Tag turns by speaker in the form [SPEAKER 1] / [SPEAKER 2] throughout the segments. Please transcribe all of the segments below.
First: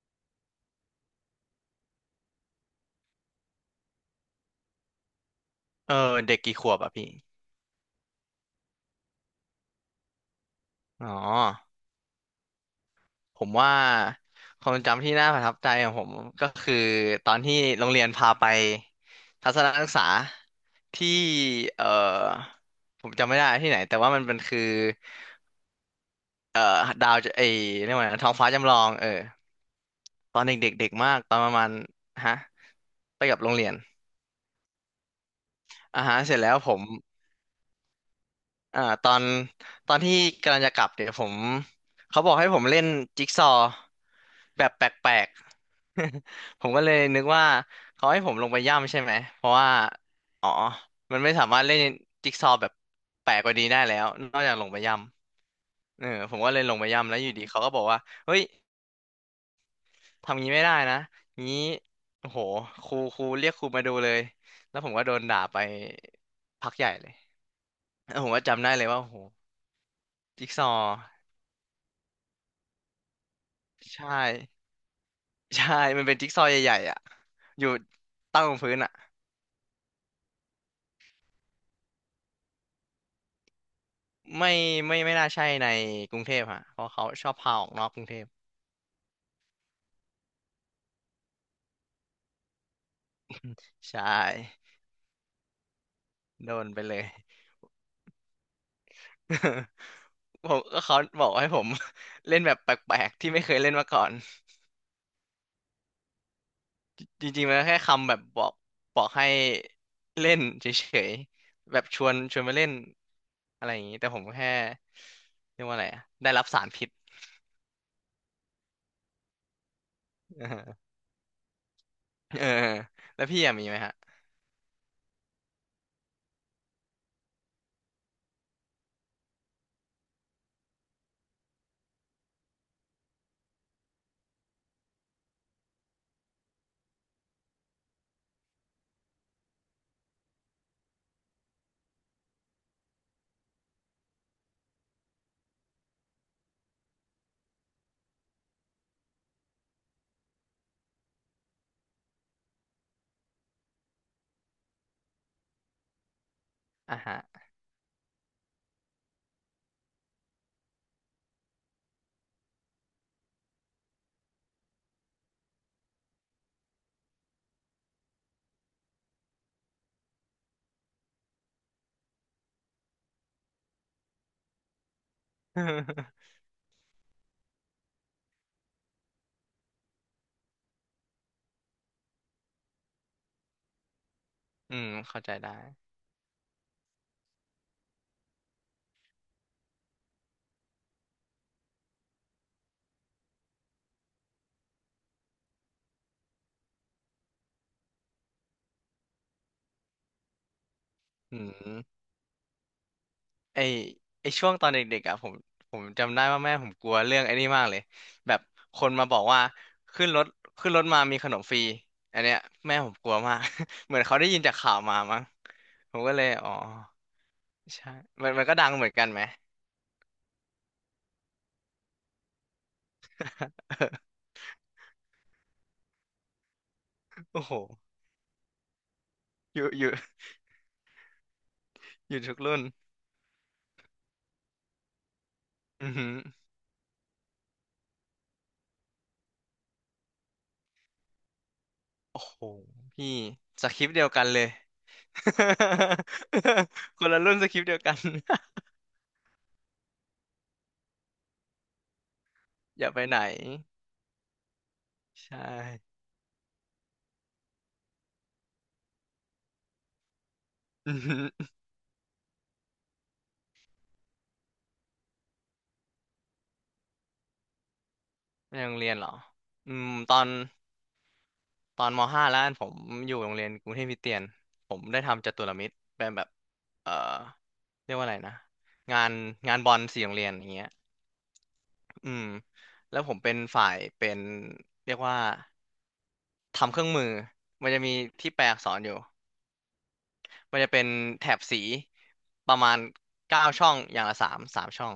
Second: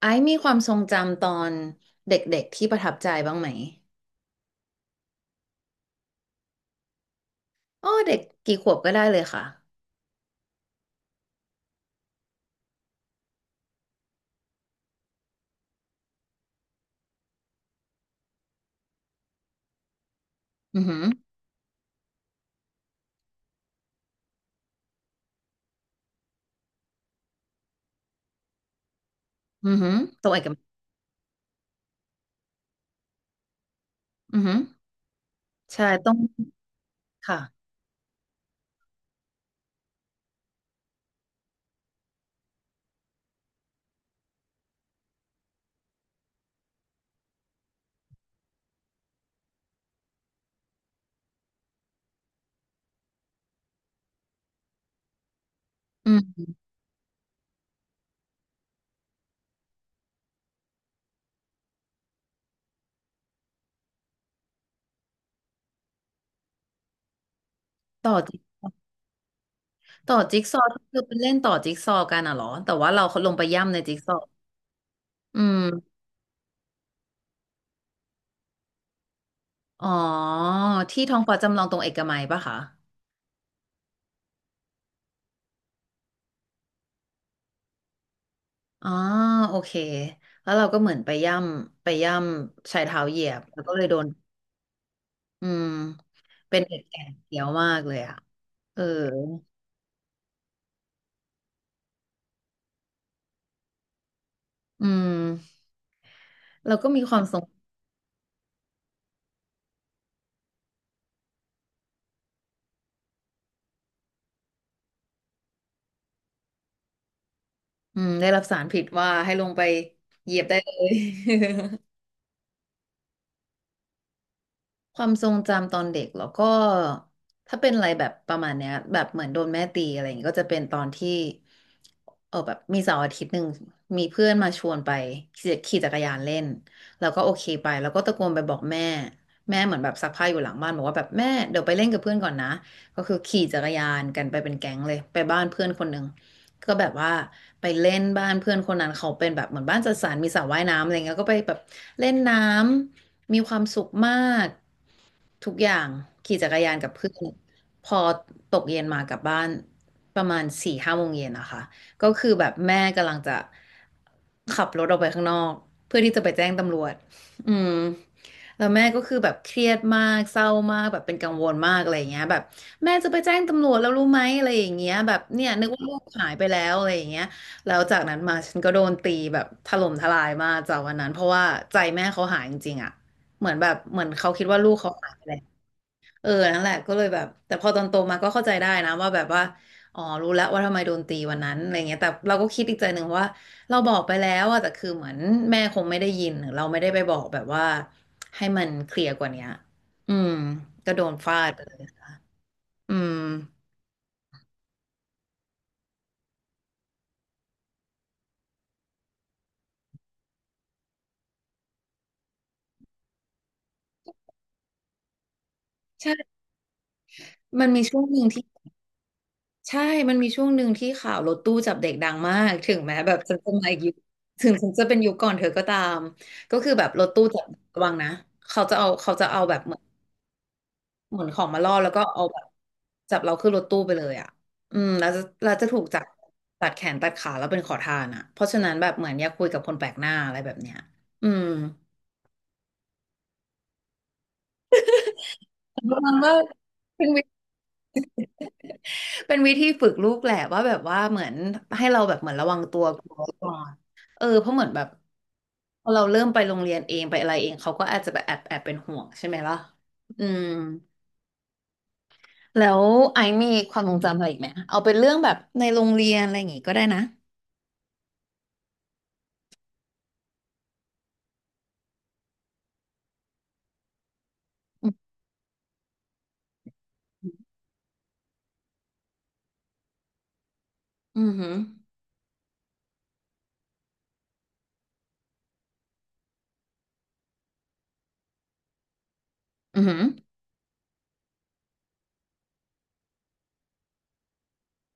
[SPEAKER 1] ไอซ์มีความทรงจำตอนเด็กๆที่ประทับใจบ้างไหม
[SPEAKER 2] เออเด็กกี่ขวบอ่ะพี่
[SPEAKER 1] อ๋อเด็กกี่ขวบก็ได้เลยค่ะ
[SPEAKER 2] อ๋อผมว่าความทรงจำที่น่าประทับใจของผมคือตอนที่โรงเรียนพาไปทัศนศึกษา
[SPEAKER 1] อือหือ
[SPEAKER 2] ที่เออผมจำไม่ได้ที่ไหนแต่ว่ามันเป็นคือเออดาวจะไอเรียกว่าไงนะท้องฟ้าจำลองเออ
[SPEAKER 1] อือหือตรง
[SPEAKER 2] ต
[SPEAKER 1] เอ
[SPEAKER 2] อ
[SPEAKER 1] ก
[SPEAKER 2] น
[SPEAKER 1] มัย
[SPEAKER 2] เด็กๆเด็กมากตอนประมาณฮะไปกับโรงเรียน
[SPEAKER 1] อือหือใช่
[SPEAKER 2] อ่า
[SPEAKER 1] ต้อง
[SPEAKER 2] ฮะเสร็จแล้วผม
[SPEAKER 1] ค่ะ
[SPEAKER 2] อ่าตอนตอนที่กำลังจะกลับเนี่ยผมเขาบอกให้ผมเล่นจิ๊กซอว์แบบแปลกๆ ผมก็เลยนึกว่าเขาให้ผมลงไปย่ำใช่ไหมเพราะว่าอ๋อมันไม่สามารถเล่นจิ๊กซอว์แบบแปลกกว่านี้ได้แล้วนอกจากลงไปย่ำเออ
[SPEAKER 1] อื
[SPEAKER 2] ผม
[SPEAKER 1] ม
[SPEAKER 2] ก็เลยลงไปย่ำแล้วอยู่ดีเขาก็บอกว่าเฮ้ยทำงี้ไม่ได้นะงี้โอ้โหครูเรียกครูมาดูเลยแล้วผมก็โดนด่าไปพักใหญ่เลย
[SPEAKER 1] ต่อ
[SPEAKER 2] เออผม
[SPEAKER 1] จิ
[SPEAKER 2] ก็จำได้เลยว่าโอ้โห
[SPEAKER 1] ต่อจิ๊ก
[SPEAKER 2] จิ๊ก
[SPEAKER 1] ซอ
[SPEAKER 2] ซอ
[SPEAKER 1] ว์ก็
[SPEAKER 2] ว์
[SPEAKER 1] คือเป็นเล่นต่อจิ๊กซอว์กันอ่ะเหรอแต่ว่าเราลงไปย่ำในจิ๊ก
[SPEAKER 2] ใช่
[SPEAKER 1] ซอว์อื
[SPEAKER 2] ใช่
[SPEAKER 1] ม
[SPEAKER 2] มันเป็นจิ๊กซอว์ใหญ่ๆอ่ะอยู่ตั้งบนพื้นอ่ะ
[SPEAKER 1] อ๋อที่ท้องฟ้าจำลองตรงเอกมัยปะคะ
[SPEAKER 2] ไม่ไม่ไม่น่าใช่ในกรุงเทพฮะเพราะเขาชอบพาออกนอกกรุงเทพ
[SPEAKER 1] อ๋อโอเคแล้วเราก็เหมือนไปย่ำไปย่ำใชายเท้าเหยียบแล้วก็เลยโด
[SPEAKER 2] ใช่
[SPEAKER 1] นอืม
[SPEAKER 2] โด
[SPEAKER 1] เป็น
[SPEAKER 2] น
[SPEAKER 1] เด็
[SPEAKER 2] ไป
[SPEAKER 1] ก
[SPEAKER 2] เล
[SPEAKER 1] แก่
[SPEAKER 2] ย
[SPEAKER 1] เกียวมากเลยอ่ะเออ
[SPEAKER 2] ผมก็เขาบอกให้ผม เล่นแบบแปลกๆที่ไม่เคยเล่นมาก่อน
[SPEAKER 1] อืม เราก็มีความ
[SPEAKER 2] จ
[SPEAKER 1] ส
[SPEAKER 2] ริ
[SPEAKER 1] ง
[SPEAKER 2] งๆมันแค่คำแบบบอกบอกให้เล่นเฉยๆแบบชวนมาเล่นอะไรอย่างนี้แต่ผมแค่เรียกว่าอะไรอะได้รับสารพิษ
[SPEAKER 1] อืมได้รับสารผิดว่าให้ลงไปเหยียบได้เล ย
[SPEAKER 2] เออแล้วพี่อะมีไหมฮะ
[SPEAKER 1] ความทรงจำตอนเด็กแล้วก็ถ้าเป็นอะไรแบบประมาณเนี้ยแบบเหมือนโดนแม่ตีอะไรอย่างงี้ก็จะเป็นตอนที่เออแบบมีเสาร์อาทิตย์หนึ่งมีเพื่อนมาชวนไปขี่จักรยานเล่นแล้วก็โอเคไปแล้วก็ตะโกนไปบอกแม่แม่เหมือนแบบซักผ้าอยู่หลังบ้านบอกว่าแบบแม่เดี๋ยวไปเล่นกับเพื่อนก่อนนะก็คือขี่จักรยานกันไปเป็นแก๊งเลยไปบ้านเพื่อนคนหนึ่งก็แบบว่าไปเล่นบ้านเพื่อนคนนั้นเขาเป็นแบบเหมือนบ้านจัดสรรมีสระว่ายน้ำอะไรเงี้ยก็ไปแบบเล่นน้ำ มีความสุขมากทุกอย่างขี่จักรยานกับ
[SPEAKER 2] อ่า
[SPEAKER 1] เพื่อ
[SPEAKER 2] ฮะ
[SPEAKER 1] นพอตกเย็นมากลับบ้านประมาณ4-5 โมงเย็นนะคะก็คือแบบแม่กำลังจะขับรถออกไปข้างนอกเพื่อที่จะไปแจ้งตำรวจอืมแล้วแม่ก็คือแบบเครียดมากเศร้ามากแบบเป็นกังวลมากอะไรอย่างเงี้ยแบบแม่จะไปแจ้งตำรวจแล้วรู้ไหมอะไรอย่างเงี้ยแบบเนี่ยนึกว่าลูก หายไปแล้วอะไรอย่างเงี้ยแล้วจากนั้นมาฉันก็โดนตีแบบถล่มทลายมากจากวันนั้นเพราะว่าใจแม่เขาหายจริงๆอะ เหมือนแบบเหมือนเขาคิดว่าลู
[SPEAKER 2] อื
[SPEAKER 1] ก
[SPEAKER 2] ม
[SPEAKER 1] เขาหายไป
[SPEAKER 2] เข้าใจ
[SPEAKER 1] แล้ว
[SPEAKER 2] ได้
[SPEAKER 1] เออนั่นแหละก็เลยแบบแต่พอตอนโตมาก็เข้าใจได้นะว่าแบบว่าอ๋อรู้แล้วว่าทำไมโดนตีวันนั้นอะไรเงี้ยแต่เราก็คิดอีกใจหนึ่งว่าเราบอกไปแล้วอะแต่คือเหมือนแม่คงไม่ได้ยินหรือเราไม่ได้ไปบอกแบบว่าให้มันเคลียร์กว่าเนี้ยอืมก็โดนฟา
[SPEAKER 2] อื
[SPEAKER 1] ดไปเล
[SPEAKER 2] ม
[SPEAKER 1] ยอืม
[SPEAKER 2] ไอไอช่วงตอนเด็กๆอ่ะผมจำได้ว่าแม่ผมกลัวเรื่องไอ้นี่มากเลยแบบคนมาบอกว่าขึ้นรถขึ้นรถมามีขนมฟรีอันเนี้ยแม่ผมกลัวมาก เหมือนเขาได้ยินจากข่าวมามั้งผมก็เลย
[SPEAKER 1] ใช่
[SPEAKER 2] อ๋อ
[SPEAKER 1] มันมี
[SPEAKER 2] ใช่
[SPEAKER 1] ช่วงหนึ่ง
[SPEAKER 2] มัน
[SPEAKER 1] ที่
[SPEAKER 2] มันก็ดังเหมือนกันไหม
[SPEAKER 1] ใช่มันมีช่วงหนึ่งที่ข่าวรถตู้จับเด็กดังมากถึงแม้แบบฉันจะมาอีกยุค ถึงฉันจะเป็นยุคก่อนเธอก็ตามก็คือแบบรถตู้จั
[SPEAKER 2] โอ้
[SPEAKER 1] บ
[SPEAKER 2] โห
[SPEAKER 1] ระวังนะเขาจะเอาแบ
[SPEAKER 2] อ
[SPEAKER 1] บ
[SPEAKER 2] ยู่
[SPEAKER 1] เหมือ
[SPEAKER 2] อ
[SPEAKER 1] น
[SPEAKER 2] ยู่
[SPEAKER 1] เหมือนของมาล่อแล้วก็
[SPEAKER 2] อยู่
[SPEAKER 1] เอา
[SPEAKER 2] ทุ
[SPEAKER 1] แบ
[SPEAKER 2] ก
[SPEAKER 1] บ
[SPEAKER 2] รุ่น
[SPEAKER 1] จับเราขึ้นรถตู้ไปเลยอ่ะอืมแล้วจะเราจะถูก
[SPEAKER 2] อือ
[SPEAKER 1] จับ
[SPEAKER 2] หือ
[SPEAKER 1] ตัดแขนตัดขาแล้วเป็นขอทานอ่ะเพราะฉะนั้นแบบเหมือนอย่าคุยกับคนแปลกหน้าอะไรแบบเนี้ยอืม
[SPEAKER 2] โอ้โหพี่สคริปต์เดียวกันเลย
[SPEAKER 1] ประมาณว่า
[SPEAKER 2] ค
[SPEAKER 1] เป็น
[SPEAKER 2] นละรุ่นสคริปต์เดียวกัน
[SPEAKER 1] เป็นวิธีฝึกลูกแหละว่าแบบว่าเหมือนให้เราแบบเหมือนระวังตั
[SPEAKER 2] อ
[SPEAKER 1] ว
[SPEAKER 2] ย่าไป
[SPEAKER 1] กลั
[SPEAKER 2] ไหน
[SPEAKER 1] วก่อนเออเพราะเหมือนแบบ
[SPEAKER 2] ใช่
[SPEAKER 1] พอเราเริ่มไปโรงเรียนเองไปอะไรเองเขาก็อาจจะแบบแอบแอบเป็นห่วงใช่ไหมล่ะอืม แล้วไอซ์มีความทรงจำอะไรอีกไหมเอาเป็นเรื่องแบบในโรงเรียนอะไรอย่างงี้ก็ได้นะ
[SPEAKER 2] ในโรงเรียนเหรออืมตอนตอนมห้าแล้วกันผมอยู่โรงเรียนกรุงเทพคริสเตียน ผมได้ทำจัตุรมิตรเป็นแบบเอ่อเรียกว่าอะไรนะ งานงานบอลสี่โรงเรียนอย่างเงี้ย
[SPEAKER 1] อืมอือหือ
[SPEAKER 2] อืมแล้วผมเป็นฝ่ายเป็นเรียกว่าทำเครื่องมือ มันจะมีที่แปลอักษรอยู่
[SPEAKER 1] อือหือ
[SPEAKER 2] มันจะเป็นแถบสีประมาณเก้าช่องอย่างละสามช่อง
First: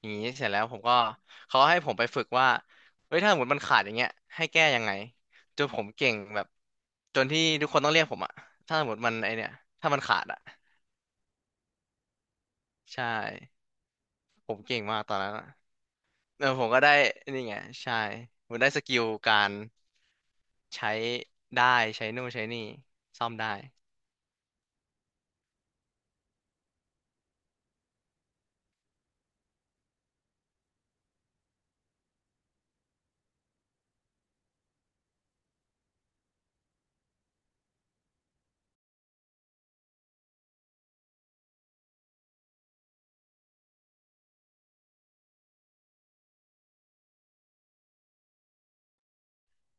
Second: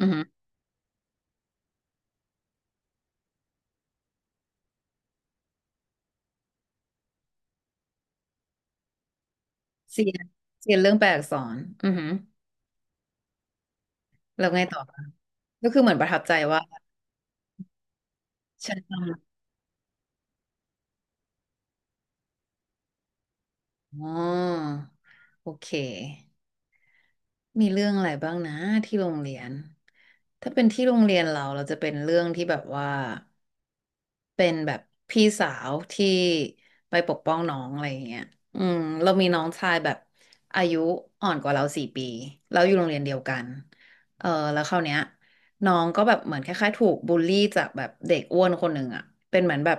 [SPEAKER 2] อ
[SPEAKER 1] ือ
[SPEAKER 2] ย่าง
[SPEAKER 1] หื
[SPEAKER 2] นี้
[SPEAKER 1] อ
[SPEAKER 2] เสร็จแล้วผมก็เขาให้ผมไปฝึกว่าเฮ้ยถ้าสมมติมันขาดอย่างเงี้ยให้แก้ยังไงจนผมเก่งแบบจนที่ทุกคนต้องเรียกผมอะถ้าสมมติมันไอเนี่ยถ้ามัน
[SPEAKER 1] เสีย
[SPEAKER 2] ขา
[SPEAKER 1] น
[SPEAKER 2] ดอะ
[SPEAKER 1] เสียนเรื่องแปลอักษรอือหือ
[SPEAKER 2] ใช่
[SPEAKER 1] แล้ว
[SPEAKER 2] ผม
[SPEAKER 1] ไงต่
[SPEAKER 2] เก่
[SPEAKER 1] อ
[SPEAKER 2] งมาก
[SPEAKER 1] คะ
[SPEAKER 2] ตอนนั้นอะ
[SPEAKER 1] ก็คือเหมือนประทับใจ
[SPEAKER 2] เออ
[SPEAKER 1] ว่า
[SPEAKER 2] ผมก็ได้นี่ไงใช่ผมได้
[SPEAKER 1] ฉั
[SPEAKER 2] ส
[SPEAKER 1] นท
[SPEAKER 2] กิลการใช้ได้ใช้นู่นใช้นี่ซ่อมได้
[SPEAKER 1] ำอ๋อโอเค มีเรื่องอะไรบ้างนะที่โรงเรียนถ้าเป็นที่โรงเรียนเราเราจะเป็นเรื่องที่แบบว่าเป็นแบบพี่สาวที่ไปปกป้องน้องอะไรอย่างเงี้ยอืมเรามีน้องชายแบบอายุอ่อนกว่าเรา4 ปีเราอยู่โรงเรียนเดียวกันเออแล้วคราวเนี้ย น้องก็แบบเหมือนคล้ายๆถูกบูลลี่จากแบบเด็กอ้วนคนหนึ่งอ่ะเป็นเหมือนแบบ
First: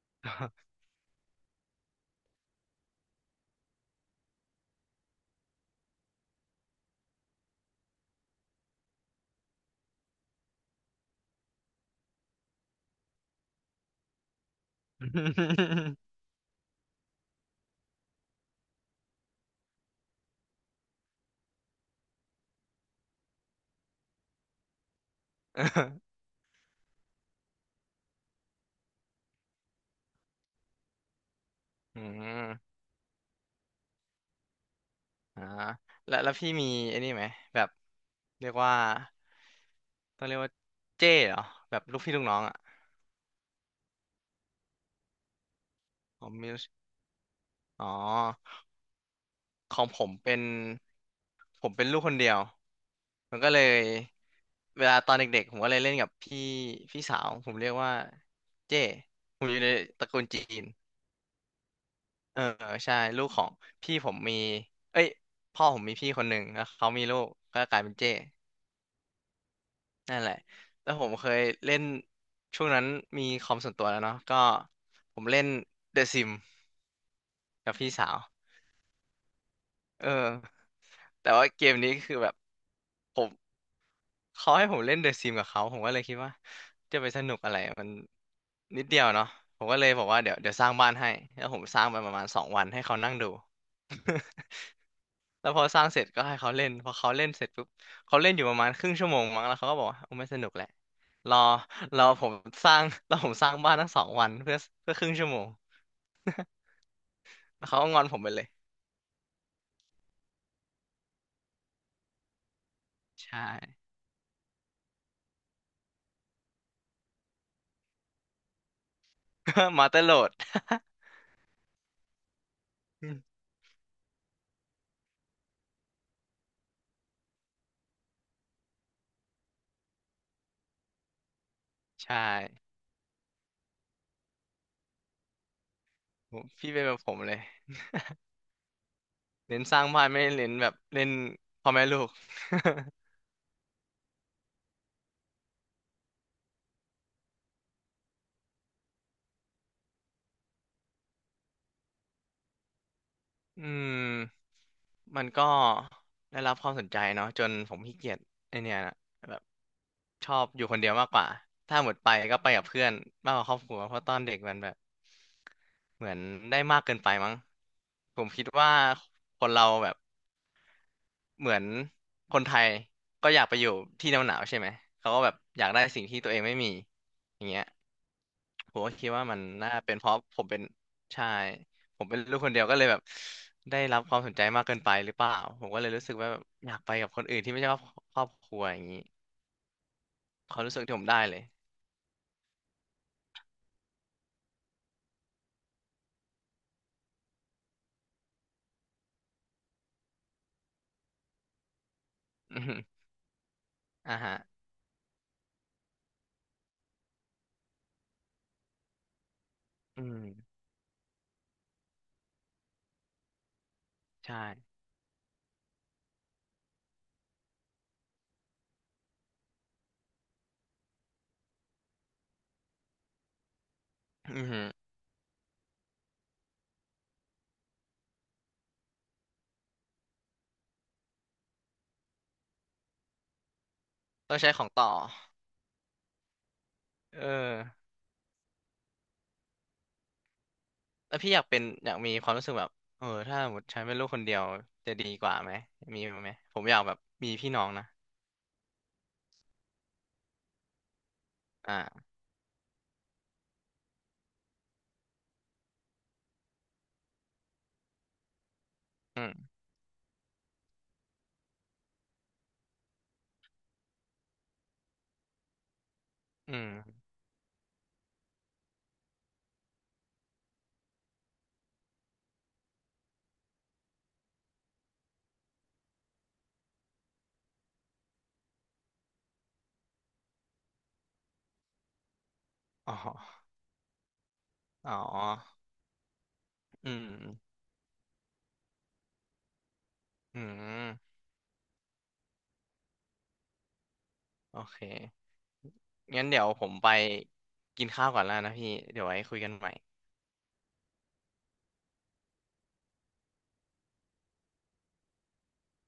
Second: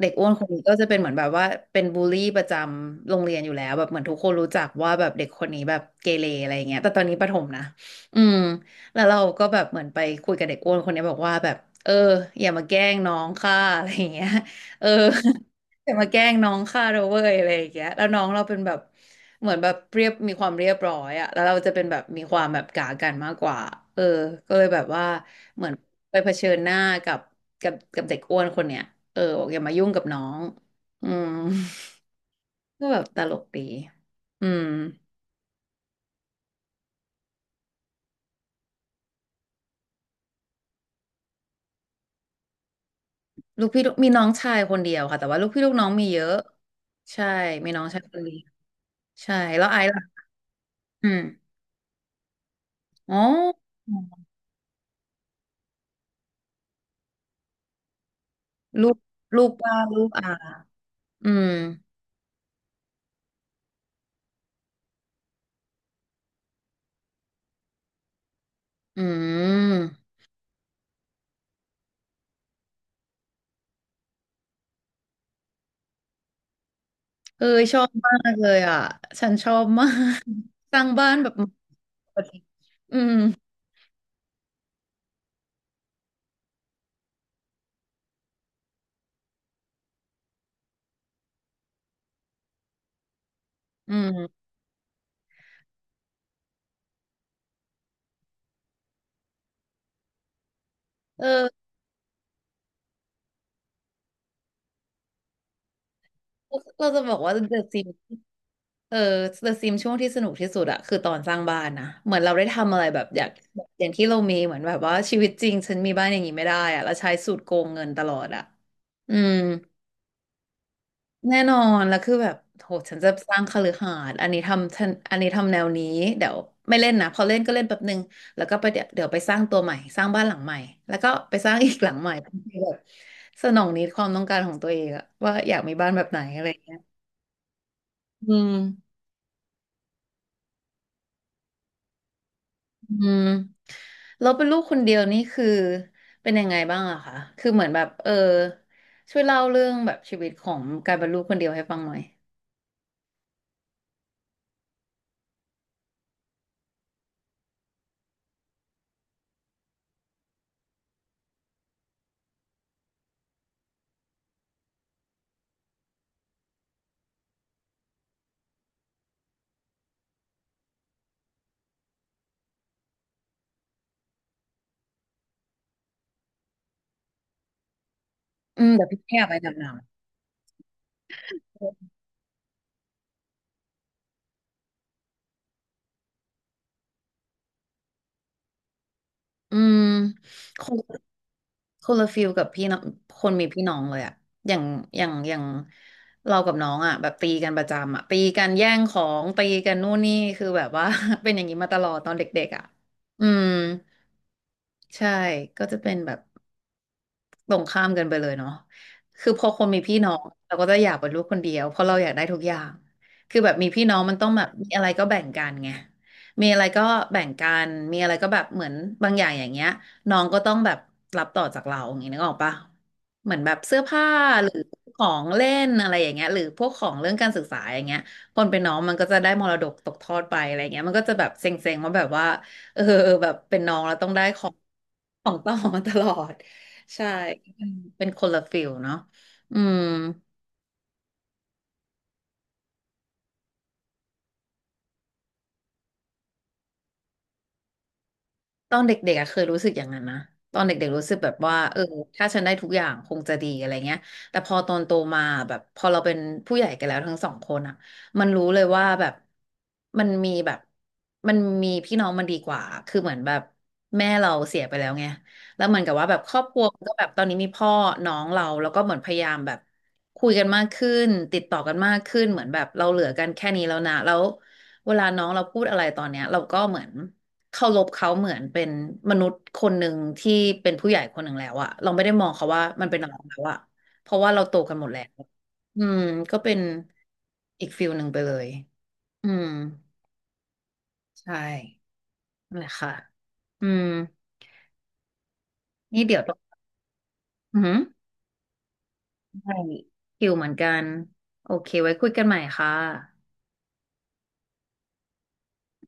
[SPEAKER 1] เด็กอ้วนคนนี้ก็จะเป็นเหมือนแบบว่าเป็นบูลลี่ประจำโรงเรียนอยู่แล้วแบบเหมือนทุกคนรู้จักว่าแบบเด็กคนนี้แบบเกเรอะไรอย่างเงี้ยแต่ตอนนี้ประถมนะอืมแล้วเราก็แบบเหมือนไปคุยกับเด็กอ้วนคนนี้บอกว่าแบบเอออย่ามาแกล้งน้องค่ะอะไรอย่างเงี้ยเออ จะ่า มาแกล้งน้องข้าเราเว้ยอะไรอย่างเงี้ยแล้วน้องเราเป็นแบบเหมือนแบบเรียบมีความเรียบร้อยอะแล้วเราจะเป็นแบบมีความแบบกากันมากกว่าเออก็เลยแบบว่าเหมือนไปเผชิญหน้ากับกับเด็กอ้วนคนเนี้ยเออบอกอย่ามายุ่งกับน้องอืม
[SPEAKER 2] อืม
[SPEAKER 1] ก็แบบตลกดีอืม
[SPEAKER 2] อ่าแล้วพี่มีไอ้นี่ไหมแบบเรียกว่าต้องเรียกว่าเจ้เหรอแบบลูกพี่ลูกน้องอ่ะ
[SPEAKER 1] ลูกพี่ลูกน้องชายคนเดียวค่ะแต่ว่าลูกพี่ลูกน้องมีเย
[SPEAKER 2] ผ
[SPEAKER 1] อะ
[SPEAKER 2] มมี
[SPEAKER 1] ใช่มีน้อ
[SPEAKER 2] อ๋อ
[SPEAKER 1] งชายคนเดียวใช่แล้วไอ
[SPEAKER 2] ของ
[SPEAKER 1] ซ์
[SPEAKER 2] ผม
[SPEAKER 1] ล่ะ
[SPEAKER 2] เป็น
[SPEAKER 1] อืม
[SPEAKER 2] ผมเป็นลูกคนเดียว
[SPEAKER 1] อ๋อ
[SPEAKER 2] มันก็เลยเวลาตอนเด็กๆผมก็เลยเล่นกับพี่สาวผมเรียกว่าเจ้
[SPEAKER 1] ลูก
[SPEAKER 2] ผ
[SPEAKER 1] ลู
[SPEAKER 2] ม
[SPEAKER 1] ก
[SPEAKER 2] อยู่ใน
[SPEAKER 1] ป้า
[SPEAKER 2] ต
[SPEAKER 1] ลู
[SPEAKER 2] ระ
[SPEAKER 1] ก
[SPEAKER 2] กู
[SPEAKER 1] อา
[SPEAKER 2] ลจีน
[SPEAKER 1] อืม
[SPEAKER 2] เออใช่ลูกของพี่ผมมีเอ้ยพ่อผมมีพี่คนหนึ่งแล้วเขามีลูกก็กลายเป็นเจ้
[SPEAKER 1] อืม
[SPEAKER 2] นั่นแหละ แล้วผมเคยเล่นช่วงนั้นมีคอมส่วนตัวแล้วเนาะก็ผมเล่น The Sim
[SPEAKER 1] เออ
[SPEAKER 2] กั
[SPEAKER 1] ช
[SPEAKER 2] บ
[SPEAKER 1] อบ
[SPEAKER 2] พี่สา
[SPEAKER 1] มา
[SPEAKER 2] ว
[SPEAKER 1] กเลยอ่ะ ฉันชอบมา
[SPEAKER 2] เออ
[SPEAKER 1] กสร้างบ้านแบ
[SPEAKER 2] แต่
[SPEAKER 1] บ
[SPEAKER 2] ว่าเกมนี้คือแบบ
[SPEAKER 1] อืม
[SPEAKER 2] ผมเขาให้ผมเล่น The Sim กับเขา ผมก็เลยคิดว่าจะไปสนุกอะไรมันนิดเดียวเนาะผมก็เลยบอกว่าเดี๋ยวสร้างบ้านให้ แล้วผมสร้างไปประมาณสองวันให้เขานั่งดู
[SPEAKER 1] อื ม
[SPEAKER 2] แล้วพอสร้างเสร็จก็ให้เขาเล่นพอเขาเล่นเสร็จปุ๊บเขาเล่นอยู่ประมาณครึ่งชั่วโมงมั้งแล้วเขาก็บอกว่าโอ้ไม่สนุกแหละ
[SPEAKER 1] เอ
[SPEAKER 2] รอ
[SPEAKER 1] อ
[SPEAKER 2] รอผมสร้าง รอผมสร้างบ้านทั้งสองวันเพื่อเพื่อครึ่งชั่วโมง
[SPEAKER 1] เราจะบอกว่า t
[SPEAKER 2] แล้
[SPEAKER 1] h
[SPEAKER 2] วเขา
[SPEAKER 1] e
[SPEAKER 2] ก็
[SPEAKER 1] s
[SPEAKER 2] งอ
[SPEAKER 1] i
[SPEAKER 2] นผ
[SPEAKER 1] m s
[SPEAKER 2] มไปเลย
[SPEAKER 1] เออ The Sims ช่วงที่สนุกที่สุดอะคือตอนสร้างบ้านนะเหมือนเราได้ทำอะไรแบบอยาก
[SPEAKER 2] ใช่
[SPEAKER 1] แบบอย่างที่เรามีเหมือนแบบว่าชีวิตจริงฉันมีบ้านอย่างนี้ไม่ได้อะเราใช้สูตรโกงเงินตลอดอะอืม
[SPEAKER 2] มาเตอร์โหลด
[SPEAKER 1] แน่นอนแล้วคือแบบโหฉัน
[SPEAKER 2] อื
[SPEAKER 1] จะ
[SPEAKER 2] ม
[SPEAKER 1] สร้างคฤหาสน์อันนี้ทำฉันอันนี้ทำแนวนี้เดี๋ยวไม่เล่นนะพอเล่นก็เล่นแป๊บนึงแล้วก็ไปเดี๋ยวไปสร้างตัวใหม่สร้างบ้านหลังใหม่แล้วก็ไปสร้างอีกหลังใหม่
[SPEAKER 2] ใช่
[SPEAKER 1] แบบสนองนิดความต้องการของตัวเองอะว่าอยากมีบ้านแบบไหน
[SPEAKER 2] ผ
[SPEAKER 1] อะ
[SPEAKER 2] ม
[SPEAKER 1] ไรอย่าง
[SPEAKER 2] พี่
[SPEAKER 1] เงี้ย
[SPEAKER 2] เป็นแบบผมเลย
[SPEAKER 1] อืม
[SPEAKER 2] เน้นสร้างบ้านไม่ได้เน้นแบบเล่นพ่อแม่ลูก
[SPEAKER 1] อืมเราเป็นลูกคนเดียวนี่คือเป็นยังไงบ้างอะคะคือเหมือนแบบเออช่วยเล่าเรื่องแบบชีวิตของการเป็นลูกคนเดียวให้ฟังหน่อย
[SPEAKER 2] อืมมันก็ได้รับความสนใจเนาะจนผมขี้เกียจไอเนี่ยนะแบบชอบอยู่คนเดียวมากกว่าถ้าหมดไปก็ไปกับเพื่อนมากกว่าครอบครัวเพราะตอนเด็กมันแบบเหมือนได้มากเกินไปมั้งผมคิดว่าคนเราแบบ เหมือนคนไทยก็อยากไปอยู่ที่หนาวๆใช่ไหมเขาก็แบบอยากได้สิ่งที่ตัวเองไม่มีอย่างเงี้ย
[SPEAKER 1] อืม
[SPEAKER 2] ผม
[SPEAKER 1] เดี๋ยว
[SPEAKER 2] ก็
[SPEAKER 1] พี่
[SPEAKER 2] คิด
[SPEAKER 1] อ
[SPEAKER 2] ว่า
[SPEAKER 1] ยากไป
[SPEAKER 2] มัน
[SPEAKER 1] ดำน้
[SPEAKER 2] น่าเป็นเพราะผมเป็นใช่ผมเป็นลูกคนเดียวก็เลยแบบได้รับความสนใจมากเกินไปหรือเปล่าผมก็เลยรู้สึกว่าแบบอยากไปกับคนอื่นที่ไม่ใช่ครอบครัวอย่างนี้
[SPEAKER 1] ำอืม
[SPEAKER 2] ควา
[SPEAKER 1] ค
[SPEAKER 2] มรู้
[SPEAKER 1] ง
[SPEAKER 2] สึกที่ผมได้เลย
[SPEAKER 1] คนละฟิลกับพี่น้องคนมีพี่น้องเลยอะอย่างอย่างเรากับน้องอะแบบตีกันประจำอะตีกันแย่งของตีกันนู่นนี่คือแบบว่า เป็นอย่างนี้มาตลอดตอนเด็ก ๆ
[SPEAKER 2] อื
[SPEAKER 1] อะ
[SPEAKER 2] อฮึ
[SPEAKER 1] อืม
[SPEAKER 2] อ่าฮะ
[SPEAKER 1] ใช่ก็จะเป็นแบบ ตรงข้ามกันไปเลยเนาะคือพอคนมีพี่
[SPEAKER 2] อื
[SPEAKER 1] น้องเรา
[SPEAKER 2] ม
[SPEAKER 1] ก็จะอยากเป็นลูกคนเดียว เพราะเราอยากได้ทุกอย่างคือแบบมีพี่น้องมันต้อง
[SPEAKER 2] ใช่
[SPEAKER 1] แบบมีอะไรก็แบ่งกันไงมีอะไรก็แบ่งกัน มีอะไรก็แบบเหมือนบางอย่างอย่างเงี้ยน้องก็ต้องแบบรับต่อจากเราอย่างนี้นึกออกปะเหมือนแบบเสื้อผ้า
[SPEAKER 2] อื
[SPEAKER 1] ห
[SPEAKER 2] อ
[SPEAKER 1] รือ
[SPEAKER 2] ฮึ
[SPEAKER 1] ของเล่นอะไรอย่างเงี้ยหรือพวกของเรื่องการศึกษาอย่างเงี้ยคนเป็นน้องมันก็จะได้มรดกตกทอดไปอะไรเงี้ยมันก็จะแบบเซ็งๆว่าแบบว่าเออแบบเป็นน้องแล้วต้องได้
[SPEAKER 2] ต้อ
[SPEAKER 1] ข
[SPEAKER 2] ง
[SPEAKER 1] อ
[SPEAKER 2] ใช้
[SPEAKER 1] ง
[SPEAKER 2] ของต่อ
[SPEAKER 1] ต่อมาตลอด ใช่
[SPEAKER 2] เออ
[SPEAKER 1] เป็นเป็นคนละฟิลเนาะอืม
[SPEAKER 2] แล้วพี่อยากเป็นอยากมีความรู้สึกแบบเออถ้าสมมติฉันเป็นลูกคนเดียวจะดีกว่าไหมมีไหมผมอยากแบบมีพี่น้องนะ
[SPEAKER 1] ตอนเด็กๆอะเคยรู้สึกอย่างนั้นนะ ตอนเด็กๆรู้สึกแบบว่าเออ
[SPEAKER 2] อ่า
[SPEAKER 1] ถ้าฉันได้ทุกอย่างคงจะดีอะไรเงี้ยแต่พอตอนโตมาแบบพอเราเป็นผู้ใหญ่กันแล้วทั้งสองคนอ่ะมันรู้เลยว่าแบบ
[SPEAKER 2] อืม
[SPEAKER 1] มันมีแบบมันมีพี่น้องมันดีกว่าคือเหมือนแบบแม่เราเสียไปแล้วไงแล้วเหมือนกับว่าแบบครอบค
[SPEAKER 2] อื
[SPEAKER 1] รัวมันก็
[SPEAKER 2] ม
[SPEAKER 1] แบบตอนนี้มีพ่อน้องเราแล้วก็เหมือนพยายามแบบคุยกันมากขึ้นติดต่อกันมากขึ้นเหมือนแบบเราเหลือกันแค่นี้แล้วนะแล้ว เวลาน้องเราพูดอะไรตอนเนี้ยเราก็เหมือนเคารพเขาเหมือนเป็นมนุษย์คนหนึ่งที่เป็นผู้ใหญ่คนหนึ่งแล้วอะเราไม่ได้มองเขาว่ามัน
[SPEAKER 2] อ๋
[SPEAKER 1] เป็นอะไรแล้ว
[SPEAKER 2] อ
[SPEAKER 1] อะเพราะว่าเราโตกันหมด
[SPEAKER 2] อ๋
[SPEAKER 1] แล้ว
[SPEAKER 2] อ
[SPEAKER 1] อืมก็เป็น
[SPEAKER 2] อืม
[SPEAKER 1] อีกฟิลหนึ่งไปเลยอืม
[SPEAKER 2] อืม
[SPEAKER 1] ใช่นั่นแหละค่ะอืม
[SPEAKER 2] โอเค
[SPEAKER 1] นี่เดี๋ยว
[SPEAKER 2] งั้น
[SPEAKER 1] ต้อง
[SPEAKER 2] เดี๋ยวผมไป
[SPEAKER 1] อือห
[SPEAKER 2] กินข้าวก่อนแล้วนะพี่เดี๋ยวไว้คุยกั
[SPEAKER 1] ใช่
[SPEAKER 2] นใหม่
[SPEAKER 1] คิวเหมือนกันโอเคไว้คุยกันใหม่ค่ะ